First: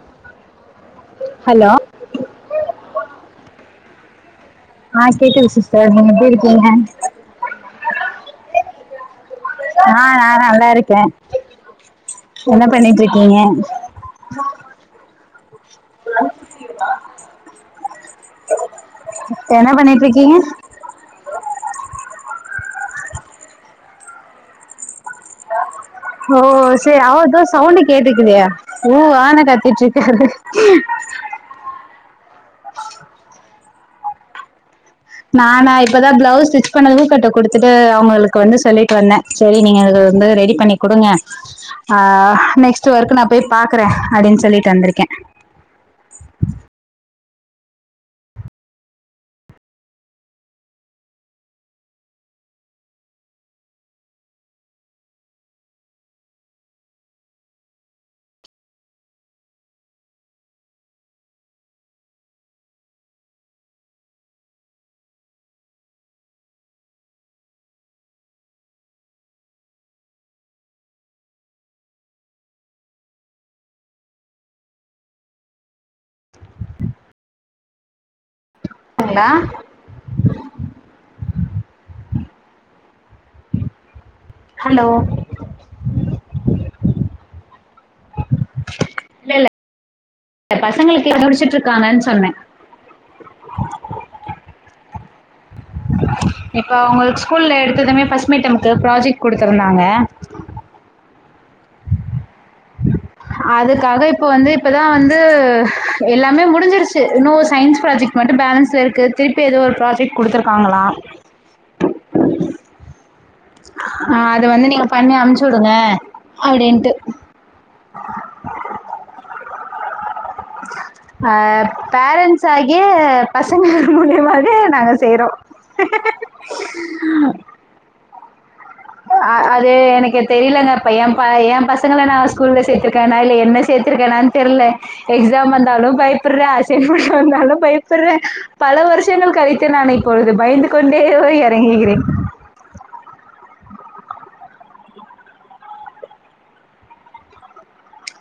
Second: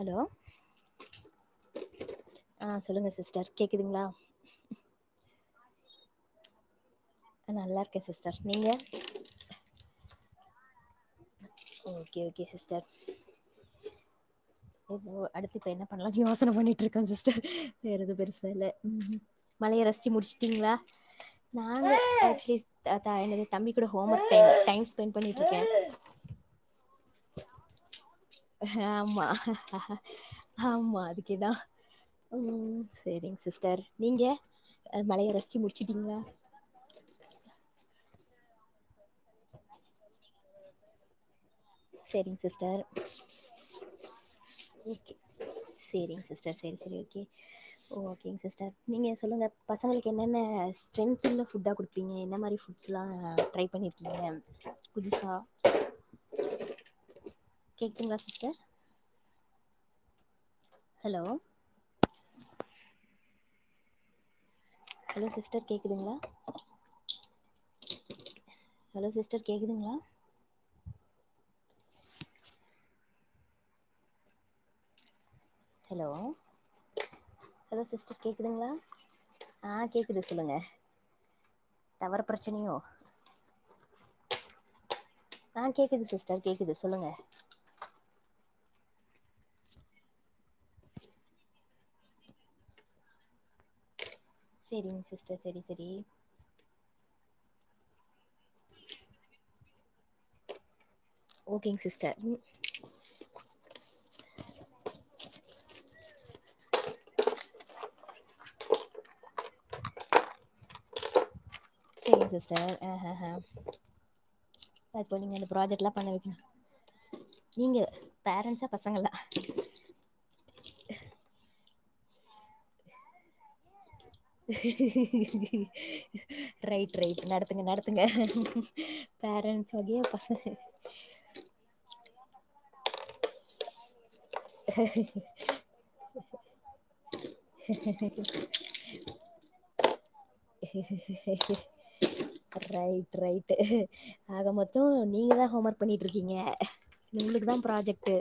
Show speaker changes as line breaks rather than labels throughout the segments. Allow
hello
ஆ சொல்லுங்க sister கேக்குதுங்ளா
ஆ கேக்குது சிஸ்ட நீங்க எப்டி இருக்கீங்க
நா நல்லா இருக்கே சிஸ்டர் நீங்க
ஆ நா நல்லா இருக்கே
ஓகே ஓகே
என்ன பண்ணிட்டு இருக்கீங்க
ஓ ஓ அடுத்து இப்ப என்ன பண்ணலானு யோசனை பண்ணிட்டு இருக்கே சிஸ்டர் வேற எதுவு பெருசா இல்ல
என்ன
மழைய
பண்ணிட்டு
ரஸ்ச்சு
இருக்கீங்க
முடிச்ட்டீங்ளா நான் அட்லீஸ்ட் எனது தம்பிக்க கூட ஹோம் ஒர்க்டை டைம் ஸ்பெண்ட் பண்ணிட்டுருக்கே
ஓ சே அவதா சவுண்டு கேட்டுக்குதே ஊ ஆனு கத்திட்டு இருக்கரு
மா அதுக்கேதா ம் சேரிங் சிஸ்டர் நீங்க
நானா இப்பதா பிளவுஸ் ஸ்டிச் கனல் ஊக்கட்ட குடுத்துட்டு அவங்களுக்கு வந்து சொல்லிட்டு வந்தே செரி நீங்க வந்து ரெடி பண்ணி குடுங்க ஆ
சரிங்க சிஸ்டர்
நெக்ஸ்ட் வொர்க் நா போய் பாக்குறே அப்டின் சொல்ட்டு வந்ருக்கே
சேரிங் சிஸ்டர் சேரி சேரி ஓகே ஓ ஓகேங் சிஸ்டர் நீங்க சொல்லுங்க பசங்களுக் என்னென்ன ஸ்ட்ரென்த் உள்ள ஃபுட்டா குடுப்பி பின நீங்க என்ன மாதிரி ஃபுட்ஸ்லா ட்ரை பண்ணிருக்கீங்க புதுசா கேக்குங்களா சிஸ்டர் ஹலோ ஹலோ சிஸ்டர் கேக்குதுங்ளா ஹலோ சிஸ்டர் கேக்குதுங்ளா ஹலோ சிஸ்டர் கேக்குதுங்ளா
ங்ளா
ஆ கேக்குது சொல்லுங்க டவர் பிரச்சனையோ
ஹலோ
ஆ கேக்குது சிஸ்டர் கேக்குது சொல்லுங்க
இல்லல்ல பசங்களுக்கு முடிச்சிட்டு இருக்காங்கன் சொன்னே
சேரிங்க சிஸ்டர் செரி செரி
இப்ப அவங்களுக் ஸ்கூல்ல எடுத்ததுமே ஃபஸ்ட் மிட்டம்க்கு ப்ராஜெக்ட் குடுத்திருந்தாங்க
ஓகேங் சிஸ்டர்
அதுக்காக இப்ப வந்து இப்பதா வந்து எல்லாமே முடிஞ்சிருச்சு இன்னூ சய்ன்ஸ் ப்ராஜெக்ட் மட்டு பேலன்ஸ்ல இருக்கு திருப்பி எதோ ஒரு ப்ராஜெக்ட் குடுத்துருக்காங்களா
சேரிங்க சிஸ்டர் அ ஹ ஹ ம்
ஆ அது வந்து நீங்க பண்ணி அம்ச்சு வுடுங்க
ப்ராஜெக்ட்லாம் பண்ண வைக்கணும்.
அப்டின்ட்டு
நீங்க பேரண்ட்ஸா பசங்களா
ஆ பேரண்ட்ஸாகிய பசங்க முடியாம
ரைட் ரைட் நடத்துங்க நடத்துங்க
அ அது
பேரண்ட்ஸாகிய
எனக்கு
பசங்க
தெரியலங்க. இப்ப என் ப ஏ பசங்கள நா ஸ்கூல்ல சேத்திருக்கனா இல்ல என்ன சேத்திருக்கனான் தெர்ல எக்ஸாம் வந்தாலு பயப்புற அசைன்மென்ட் வந்தாலு பயப்புற பல வருஷங்கள் கழித்து நானை இப்பொழுது பயந்து கொண்டே வ எறங்குகிறேன்
ரைட் ரைட்டு ஆக மொத்தொ நீங்கதா ஹோம் ஒர்க் பண்ணிட் இருக்கீங்க உங்ளுக்தா ப்ராஜெக்ட்டு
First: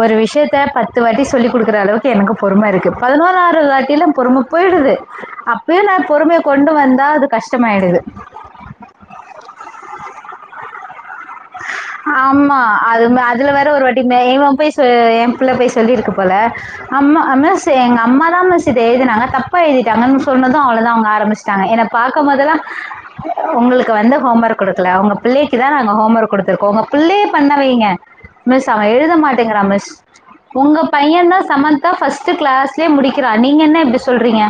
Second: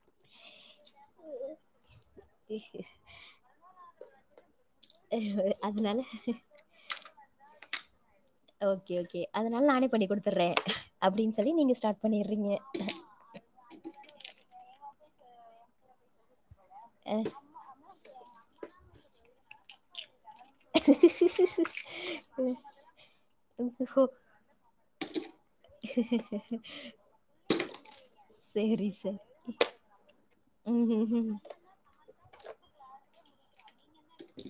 ஒரு விஷ்யத்த பத்து வாட்டி சொல்லி குடுக்குற அளவுக் எனக்கு பொறும இருக்கு பதினோருதுதாட்டிலா பொறும போயிடுது அப்பயும் நா
அதனால
பொறுமய கொ கொண்டு வந்தா அது கஷ்டமாயிடுது
ஓக்கே ஓகே அதனால நானே பண்ணி குடுத்துறேன் அப்டின் சொல்லி நீங்க ஸ்டார்ட் பண்ணிடுறீங்க
ஆமா அது மே அதுல வேற ஒரு மே வாட்டி இவ போய் என் புள்ள போய் சொல்லிருக்கு போல அம்மா
அஹ்
மிஸ் எங்க அம்மாதா மிஸ் இது எழுதினாங்க தப்பா எழுதிட்டாங்கன் சொன்னது அவ்ளதா அவங்க ஆரம்பிச்டாங்க என்ன பாக்கும்போதெல்லா உங்களுக்கு வந்து ஹோம் ஒர்க் குடுக்கல உங்க பிள்ளைக்குதா நாங்க ஹோம் ஒர்க் குடுத்துருக்கோ உங்க பிள்ளைய பண்ண வைங்க மிஸ் அவ
சரி
எழுத
சார்
மாட்டேங்றா மிஸ் உங்க
ம்
பையன்தா
ம்
சமத் கா ஃபர்ஸ்ட் கிளாஸ்லயே முடிக்கிறா நீங்க என்ன இப்டி சொல்றீங்க?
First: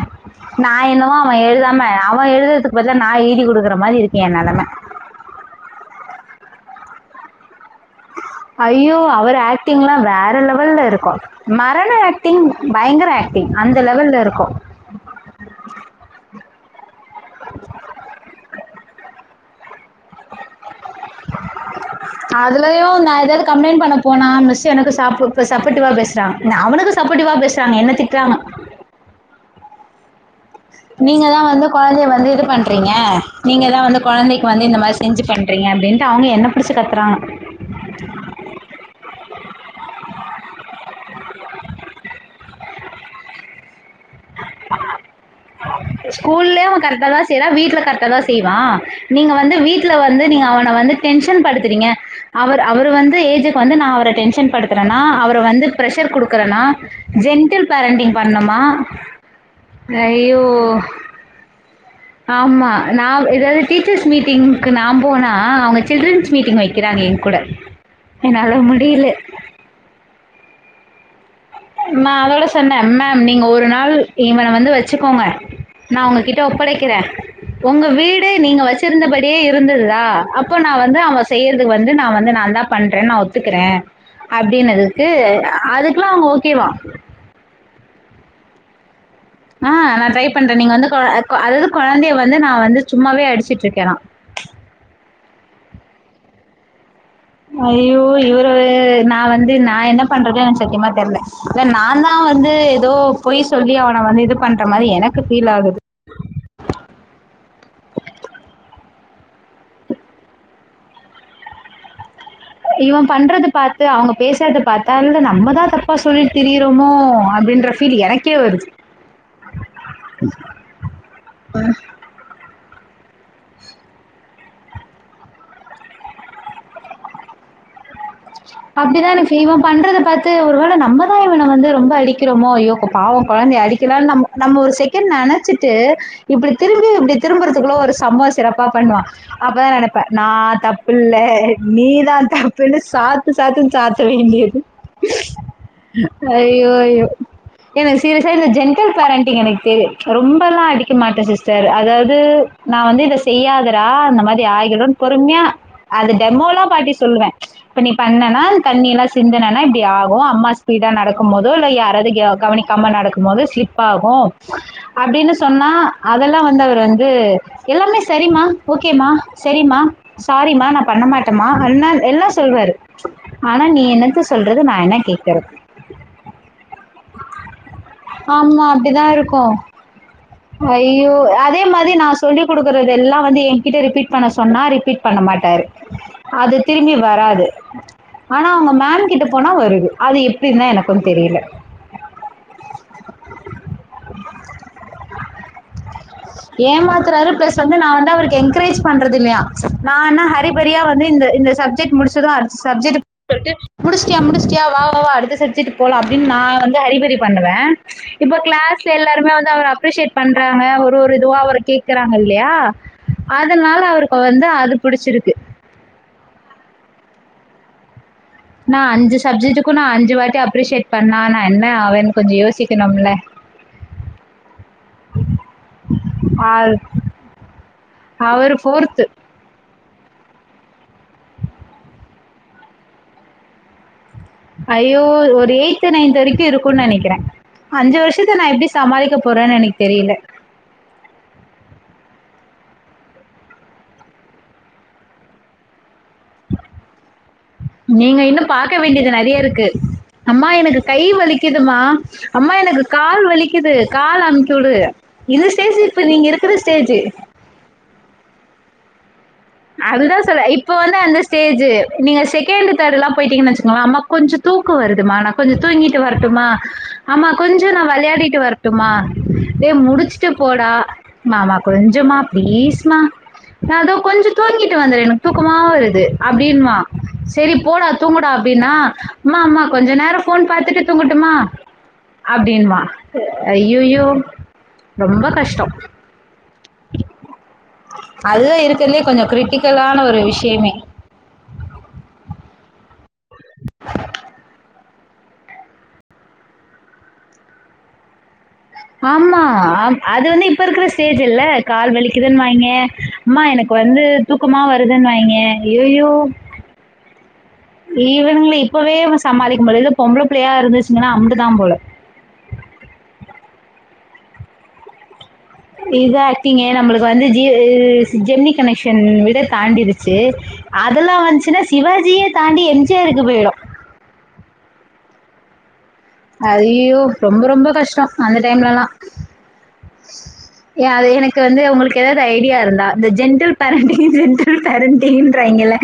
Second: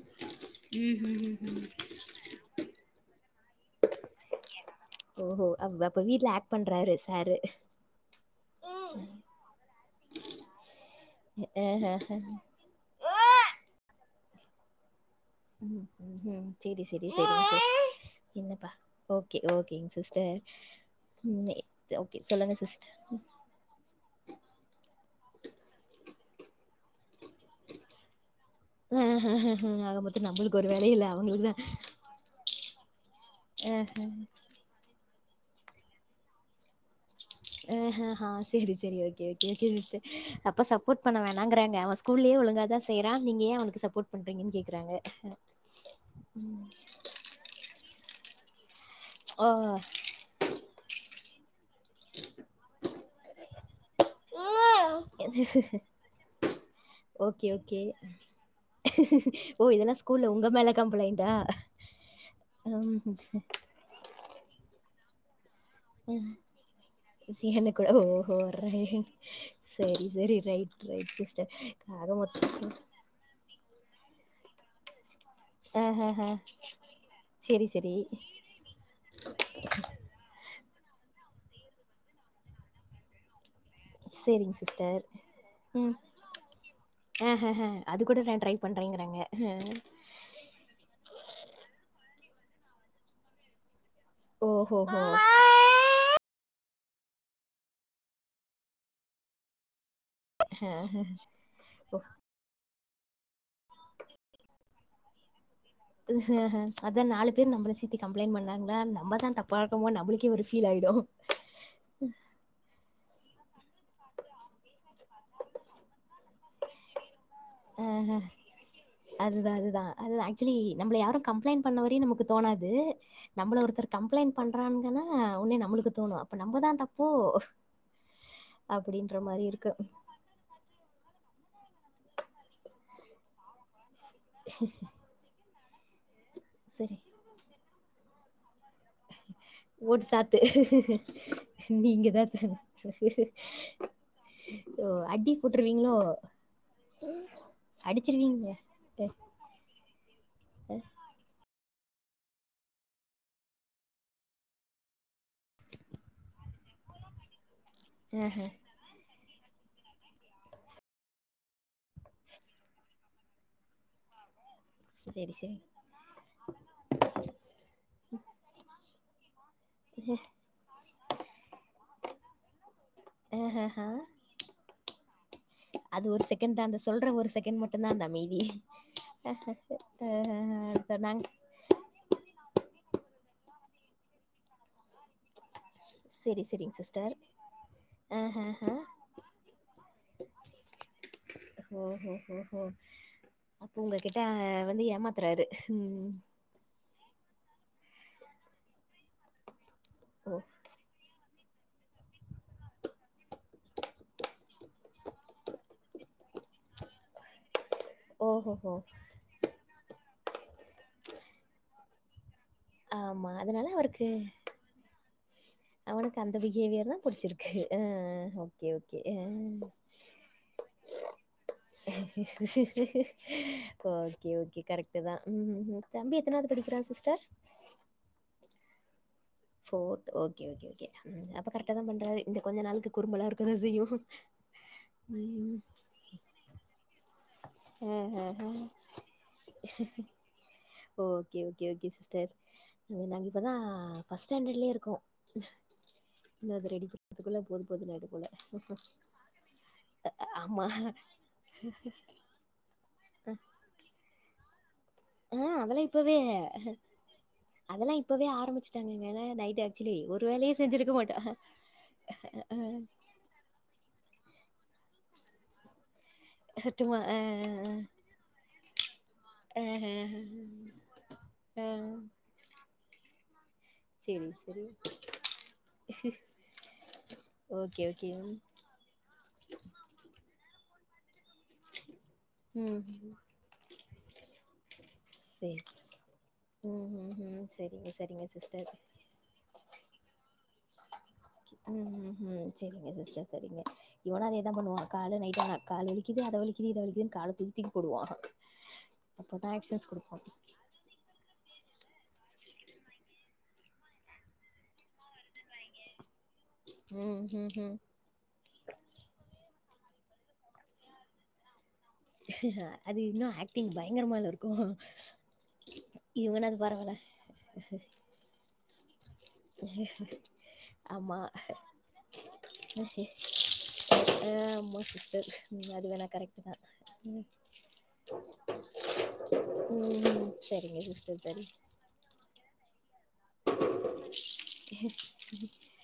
நா
ம்
என்னவோ அவன் எழுதாம அவன் எழுதறதுக்கு பதிலா நா எழுதி குடுக்கற மாரி இருக்கு என் நெலம
ஓஹோ அ அப்ப வீட்ல ஆக்ட் பண்றாரு சாரு
அய்யோ அவர் ஆக்டிங்ல்லா வேற லெவல்ல இருக்கு
ஆஹ
மரண ஆக்டிங் பயங்கர ஆக்டிங் அந்த லெவல்ல இருக்கு
ம் ம்ஹும் செரி செரி செரி ஓகே ஓகேங் சிஸ்டர் ன்னே ஓகே சொல்லுங்க சிஸ்டர்
அதுலயும் நான் ஏதாவது கம்ப்ளைண்ட் பண்ண போனா மிஸ் எனக்கு சாப் சப்போர்டிவா பேசறாங்க நா அவனுக்கு சப்போர்ட்டிவா பே திட்றாங்க என்ன திட்றாங்க
ஆகா மொத்தோ நம்மளு
நீங்கதா வந்து கொழந்தய வந்து இது பண் றீங்க நீங்கதா வந்து
ஆஹ
கொழந்தைக்கு வந்து இந்த மாரி செஞ்சு பண்றீங்க அப்டின்ட்டு அவுங்க என்ன புடுச்சு கத்தறாங்க
எ ஹ ஆ ஆ செரி செரி ஓகே ஓகே சிஸ்டர் அப்ப சப்போர்ட் பண்ண வேணாங்கறாங்க ஸ்கூல்லயே ஒழுங்காதா செய்றான் நீங்க ஏன் அவனுக்கு சப்போர்ட் பண்றீங்கன்னு கேக்கறாங்க
ஸ்கூல்லயே அவன் கரெட்டாத செய்றான் வீட்ல கரெக்டாதா செய்வான் நீங்க வந்து வீட்ல
ஓ
வந்து நீங்க அவன வந்து டென்ஷன் படுத்துறீங்க அவர் அவரு வந்து ஏஜுக்கு வந்து நா அவர டென்ஷன் படுத்துறனா அவர வந்து பிரெஷர் குடுக்கறனா
ஓகே
ஜென்டில்
ஓகே
பேரன்ட்டிங் பண்ணமா
ஓ இதெல்லா ஸ்கூல்ல
அய்யோ
உங்க மேல கம்ப்ளைண்டா
ஆமா நா
ம்
எதாது டீச்சர்ஸ் மீட்டிங்க்கு நா போனா அவுங்க சில்ட்ரன்ஸ் மீட்டிங் வெக்கிறாங்க என் கூட
சியன ஓஹோ
என்னால
ரை
முடில
சரி சரி ரைட் ரைட் சிஸ்டர் ஆக
நா அதோட
மொத்த
சொன்ன மேம் நீங்க ஒரு நாள் இவன வந்து வெச்சுக்கோங்க நா
ஆஹஹ
உங்ககிட்ட ஒப்படைக்கிற
சரி
உங்க
சரி
வீடு நீங்க வெச்சிருந்தபடியே இருந்துதா அப்போ நா வந்து அவன் செய்யறக்கு வந்து நா வந்து நான்தான் பண்றனு நா ஒத்துக்கற
சரிங்க சிஸ்டர்
அப்டினதுக்கு அதுக்கெல்லா அவுங்க ஓகேவா
அ ஹ ஹ அது கூட நா ட்ரை பண்றங்கறாங்க
ஆ நான் ட்ரை பண்றன் நீங்க வந்து கொ கொ அதாவது கொழந்தய வந்து நா வந்து சும்மாவே அடிச்சிட்டு இருக்கனா
ஓ ஹோ ஹோ
அய்யோ இவரு வேற நா வந்து நா என்ன என்ன பண்றது என் சத்தியமா தெரல இல்ல நான்தான் வந்து எதோ பொய் சொல்லி அவன வந்து இது பண்ற மாரி எனக்கு ஃபீல் ஆகுது
அதா நாலு பேர் நம்மள சுத்தி கம்ப்ளைண்ட் பண்ணாங்ளா நம்மதா தப்பா இருக்குமோ நம்மளுக்கே ஒரு ஃபீல் ஆகிடு உம் [unintelligible]
இவன் பண்ற பா த்து அவுங்க பேசறத பாத்தா நம்மதா தப்பா சொல்லிட்டு திரியறோமோ அப்டின்ற
ம்ஹ அதுதா அதுதா அதுதா ஆக்சுலி நம்மள யாரு கம்ப்ளைண்ட் பண்ணவரை மே நமக்கு தோணாது நம்மள ஒருத்தர் கம்ப்ளைண்ட் பண்றாங்கன்னா ஒன்னே நம்மளுக்கு தோணு அப்ப நம்மதான் தப்போ
அப்டிதான்
அப்படின்ற
எனக்கு
மாரி
இவன்
இருக்கு
பண்றத பாத் து ஒருவேள நம்மதா இவன வந்து ரொம்ப அடிக்கறோமோ அய்யோ பாவோ கொழந்தய அடி க்கிலா நம்மோ நம்மோ ஒரு செகண்ட் நேனச்சிட்டு இப்டி திரும்பி
சரி
இப்டி திரும்பறதுக்குள்ள ஒரு சம்பவோ சிறப்பா பண்ணுவான் அப்பதா நெனப்ப
ஓட்டு
நா
சாத்து
தப்பில்ல
நீங்க
நீதா
தான் தா
தப்புன்னு சாத்து சாத்துனு சாத்த வேண்டியது
ஓ அடி போட்டுருவீங்களோ
அய்யோ அய்யோ எனக்கு சீரியசா இந்த
அடிச்சிருவீங்க
ஜென்டல் பேரண்டிங் எனக்கு தெரி ரொம்பலா அடிக்க மாட்ட சிஸ்டர் அதாவது நா வந்து இத செய்யாதரா அந்த மாரி ஆகிடு பொறுமையா அது டெமோல்லா காட்டி சொல்லுவ இப்ப நீ பண்ணனா
ஆஹா
தண்ணி எல்லா சிந்தினனா இப்டி ஆகு அம்மா ஸ்பீடா நடக்கு போதோ இல்ல யாராவது கவனிக்காம நடக்கு போதோ ஸ்லிப் ஆகு
சரி
அப்டின்னு
சரி
சொன்னா அதெல்லா வந்து அவர் வந்து எல்லாமே சரிமா ஓகேமா செரிம்மா சாரிமா நா பண்ண மாட்டமா எல்லா சொல்லுவாரு ஆனா நீ
ஆஹஹா
என்னத்த சொல்றது நா என்ன கேக்குறது
அது ஒரு செகண்ட்தா அந்த சொல்ற ஒரு செகண்ட் மட்டுந்தா அந்த அமைதி
ஆமா அப்படிதான்
ஹஃ
இருக்கும்
ஹஃ ஹஃ ஹ
ஐயோ
சொன்னாங்க
அதே மாரி நாசு சொல்லி குடுக்குறதெல்லா வந்து என்கிட்ட ரிப்பீட் பண்ண சொன்னா ரிப்பீட் பண்ண மாட்டாரு
செரி
அது
செரிங்
திரும்பி
சிஸ்டர்
வராது ஆனா அவங்க
ஆஹஹா
மேம்கிட்ட போனா வருது அது எப்டிந்தா எனக்கு தெரில
ஹோ ஹோ ஹோ ஹோ அப்ப உங்ககிட்ட வந்து ஏமாத்றாரு ம்
ஏமாத்றாரு பிளஸ் வந்து நா வந்து அவருக்கு என்க்ரேஜ் பண்றது இல்லியா நா என்ன
ஓ
ஹரி பிரியா வந்து இந்த சப்ஜெக்ட் முடிச்சது அடுத்த சப்ஜெக்ட்டுக் போய்ட்டு முடிச்ட்டியா முடிச்ட்டியா வா வா வா அடுத்த சப்ஜெக்ட்டுக் போலா அப்டின் நா வந்து ஹரிபரி பண்ணுவ இப்ப
ஓஹோஹோ!
கிளாஸ்ல எல்லாருமே வந்து அவ அப்ரிசேட் பண்றாங்க ஒரு ஒரு இதுவா அவர கேக்குறாங்கல்லயா அதனால அவருக்கு வந்து அது புடிச்சிருக்கு
அவனுக்கு அந்த பிஹேவியர்தா புடிச்சிருக்கு அ அஹ
நா அஞ்சு சப்ஜெக்ட்டுக்கு நா அஞ்சு வாட்டி அப்ரிசேட் பண்ணா நா
ஓகே ஓகே கரெக்ட்டுதா தம்பி எத்தனாவ்து படிக்கிறா சிஸ்டர்
அவரு fourth
fourth okay okay okay ம் அப்ப கரெக்டாதா பண்றாரு இந்த கொஞ்சோ நாளுக்கு குறும்பெல்லா இருக்கதா செய்யு
ஐயோ ஒரு எய்த்து நைன்த்து வரைக்கு இருக்குன் நெனைக்கிற அஞ்சு வர்ஷத்த நா
ஆஹஹா.
எப்டி சமாளிக்க போறன் எனக்கு தெரியல
ஓ ஓகே ஓகே ஓகே சிஸ்டர் நாங்க இப்பதா ஃபர்ஸ்ட் ஸ்டாண்டட்லயே இருக்கோ இன்னு அத ரெடி பண்றதுக்குள்ள போது போதுன்னு ஆயிடும்
நீங்க
போல.
இன்னு பாக்க வேண்டியது நெறய இருக்கு அம்மா
ஆமா.
எனக்கு கை வலிக்குதுமா அம்மா எனக்கு கால் வலிக்குது கால் அமுக்கிவுடு
ஆ
இந்த ஸ்டேஜு
அதெல்லா
இப்ப
இப்பவே
நீங்க இருக்குற ஸ்டேஜு
அதெல்லா இப்பவே ஆரம்பிச்சுட்டாங்கங்க நைட் ஆக்சுவலி
அதுதா
ஒரு
சொல்ல
வேலையு
இப்ப
செஞ்சிருக்க
வந்து
மாட்டோ
அந்த ஸ்டேஜு நீங்க
ஆ
செகண்ட் தேர்டெல்லா போய்டீங்கன் வச்சுக்கோங்க அம்மா கொஞ்சோ தூக்க வருதுமா நா கொஞ்சோ தூங்கீட்டு வரட்டுமா
சுத்தமா ஆ
அம்மா கொஞ்சோ
ஆ
நா வெளாடிட்டு வர ட்டுமா டே
ஆ
முடிச்சுட்டு போடா மா மா
ஆ
கொஞ்சோமா ப்ளீஸ்மா அதோ கொஞ்
செரி செரி
தூங்கிட்டு வந்துற எனக்கு தூக்கமா வருது அப்டீன்வா செரி
ஓகே
போடா
ஓகே
தூங்குடா அப்டின்னா ம்மா ம்மா கொஞ்சோ நேர ஃபோன் பாத்துட்டு தூங்கட்டுமா அப்டின்வா
ம்
ஐய்யய்யோ ரொம்ப
செரி
கஷ்ட
ம் ம் ம் செரிங்க செரிங்க
அதுதா
சிஸ்டர்
இருக்குறதுலயே கொஞ்சோ க்ரிட்டிக்கலான ஒரு விஷ்யமே
ம் ஹூ ஹூ ம் செரிங்க சிஸ்டர் செரிங்க இவனு அதேதா பண்ணுவா கால்ல நைட்டானா கால் வலிக்குது அத வலிக்குது இத வலிக்குதுன் கால தூக்கி தூக்கி போடுவா
ஆமா
அப்பதா
அ
ஆக்ஷன்ஸ் குடுப்பா
அது வந்து இப்ப இருக்குற ச் ஸ்டேஜ் இல்ல கால் வலிக்குதுன் வாய்ங்க அம்மா எனக்கு வந்து தூக்கமா வருதுன் வாய்ங்க ஐயய்யோ
ம் ஹும்
இவனுங்கள இப்பவே சமாளிக்க முடீல இதுல பொம்பள புள்ளையா இருந்துச்சுங்கன்னா அம்புண்டுதா போல
அது இன்னோ ஆக்டிங் பயங்கரமால்ல இருக்கோ
இதா ஆக்டிங்கு நம்முளுக்கு வந்து ஜி ஜெம்னி கனெக்ஷன் வித் வே தாண்டிருச்சு அதெல்லா
ஆமா ஆ
வந்ச்சுனா சிவாஜியே தாண்டி எம் ஜி ஆருக்கு போயிடோ
அ ஆமா சிஸ்டர் ம் அதுவேனா கரெக்ட்டுதா
ஐயோ!
ம்
ரொம்ப ரொம்ப கஷ்டம் அந்த டைம்லலாம்.
செரிங்க சிஸ்டர் செரி
எதாது ஐடியா இருந்தா இந்த ஜென்டில் பேரன்டிங் ஜென்டில் பேரன்டிங்க்ராய்ங்கல்ல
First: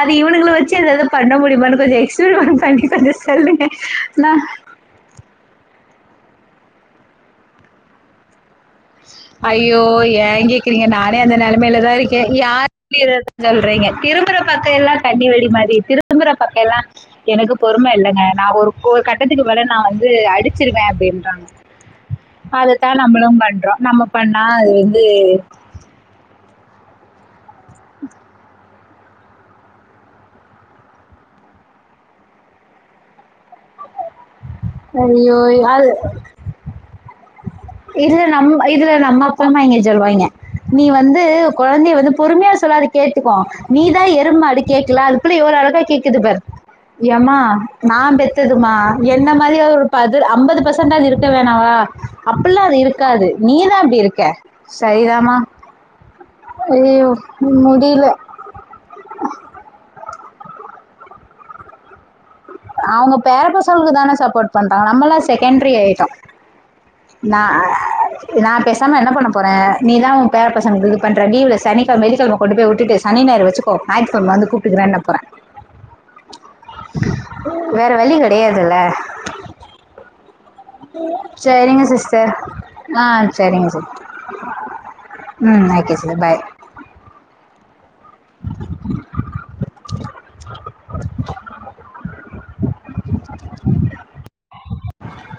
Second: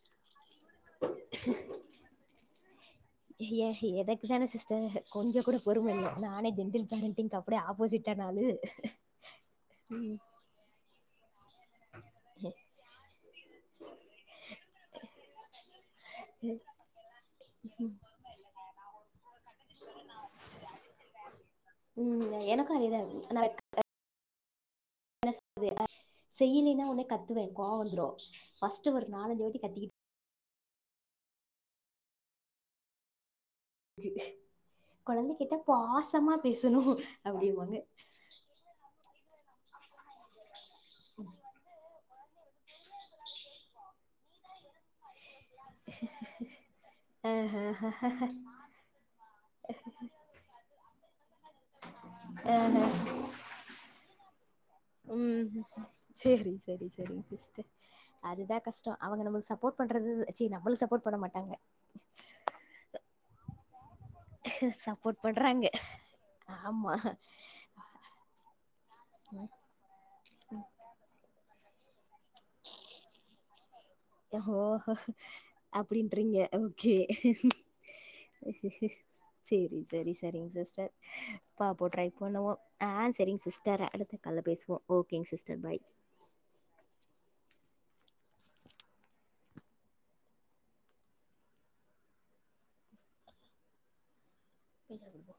அது இவனுகள வெச்சு எதாது பண்ண முடியுமானு கொஞ்சோ எக்ஸ்பீரிமெண்ட் பண்ணி கொஞ்சோ சொல்லுங்க
ஏ எனக்கு
நா
தானே சிஸ்டர் கொஞ்சோ கூட பொறும இல்ல நானே ஜென்டில் பேரண்ட்டிங்க்கு அப்டியே ஆப்போசிட்டான ஆளு
அய்யோ
ம்
ஏ கேக்கிறீங்க நானே அந்த நெல மெலதா இருக்கே யாருனு சொல்றீங்க திரும்புற பக்கோ எல்லா கண்ணி வெடி மாரி திரும்புற பக்கோ எல்லா எனக்கு பொறும இல்லங்க நா ஒரு ஒரு கட்டத்துக்கு மேல நா வந்து அடிச்சிருவே அப்டீன்றாங்க
எனக்கு
அதத்தா
அதேதா
நம்மளு
நா
பண்றோ நம்ம பண்ணா அது வந்து
செய்யுலீன்னா ஒன்னே கத்துவே கோவோ வந்துரோ ஃபஸ்ட்டு ஒரு நாலஞ்சு வாட்டி கத்திகிட்
ஐயோ!
கொழந்தகிட்ட
அது
பாசமா பேசணோ அப்டீம்பாங்க
இதுல நம்ம இதுல நம்ம அப்பாம்மா இங்க சொல்வாய்ங்க நீ வந்து கொழந்தய வந்து பொறுமயா சொல்லா அது கேட்டுக்கோ நீதா எரும்மாடு கேக்குல அது எப்பிடி ஓர் அழகா கேக்குது பார்
ஆ
எம்மா
ஹ ஹ
நா
ஹ
பெத்ததுமா என்ன மாரியே ஒரு பது அம்பது பச ண்டேஞ்சாது இருக்க வேணாவா அப்பெடில்லா அது இருக்காது நீதா அப்டி இருக்க சரிதாம்மா
ம் சேரி செரி
ஐயோ
செரி சிஸ்டர்
முடியல
அதுதா கஷ்டோ அவங்க நம்மளு சப்போர்ட் பண்றது ச்சி நம்மளுக்கு சப்போர்ட் பண்ண மாட்டாங்க
அவங்க பேரப்பசங்கலுக்கு தான சப்போர்ட் பண்றாங்க நம்மளா செகண்ட்ரி யாயிட்டோ
ஆம்மா
நா பேசாம என்ன பண்ண போறே நீதா ஓ பே பசங்களுக்கு இது பண்ற லீவ்ல சனி வெள்ளிக்கெழம கொண்டு போய் உட்டுட்டு சனி நாயிரு வெச்சுக்கோ ஞாயித்து கெழம வந்து கூப்ட்டுகிறேன்ன போறே
அப்டீன்றீங்க ஓகே
வேற வழி கிடையாதுல்ல
சேரி செரி செரிங்க சிஸ்டர் பாப்போ
சரிங்க
ட்ரை
சிஸ்டர்
பண்ணுவோ ஆ செரிங்க சிஸ்டர் அடுத்த கால்ல பேசுவோ ஓ
ம் தேங்க்யூ சிஸ்டர் பாய்
பேச ஆரம்பிப்போ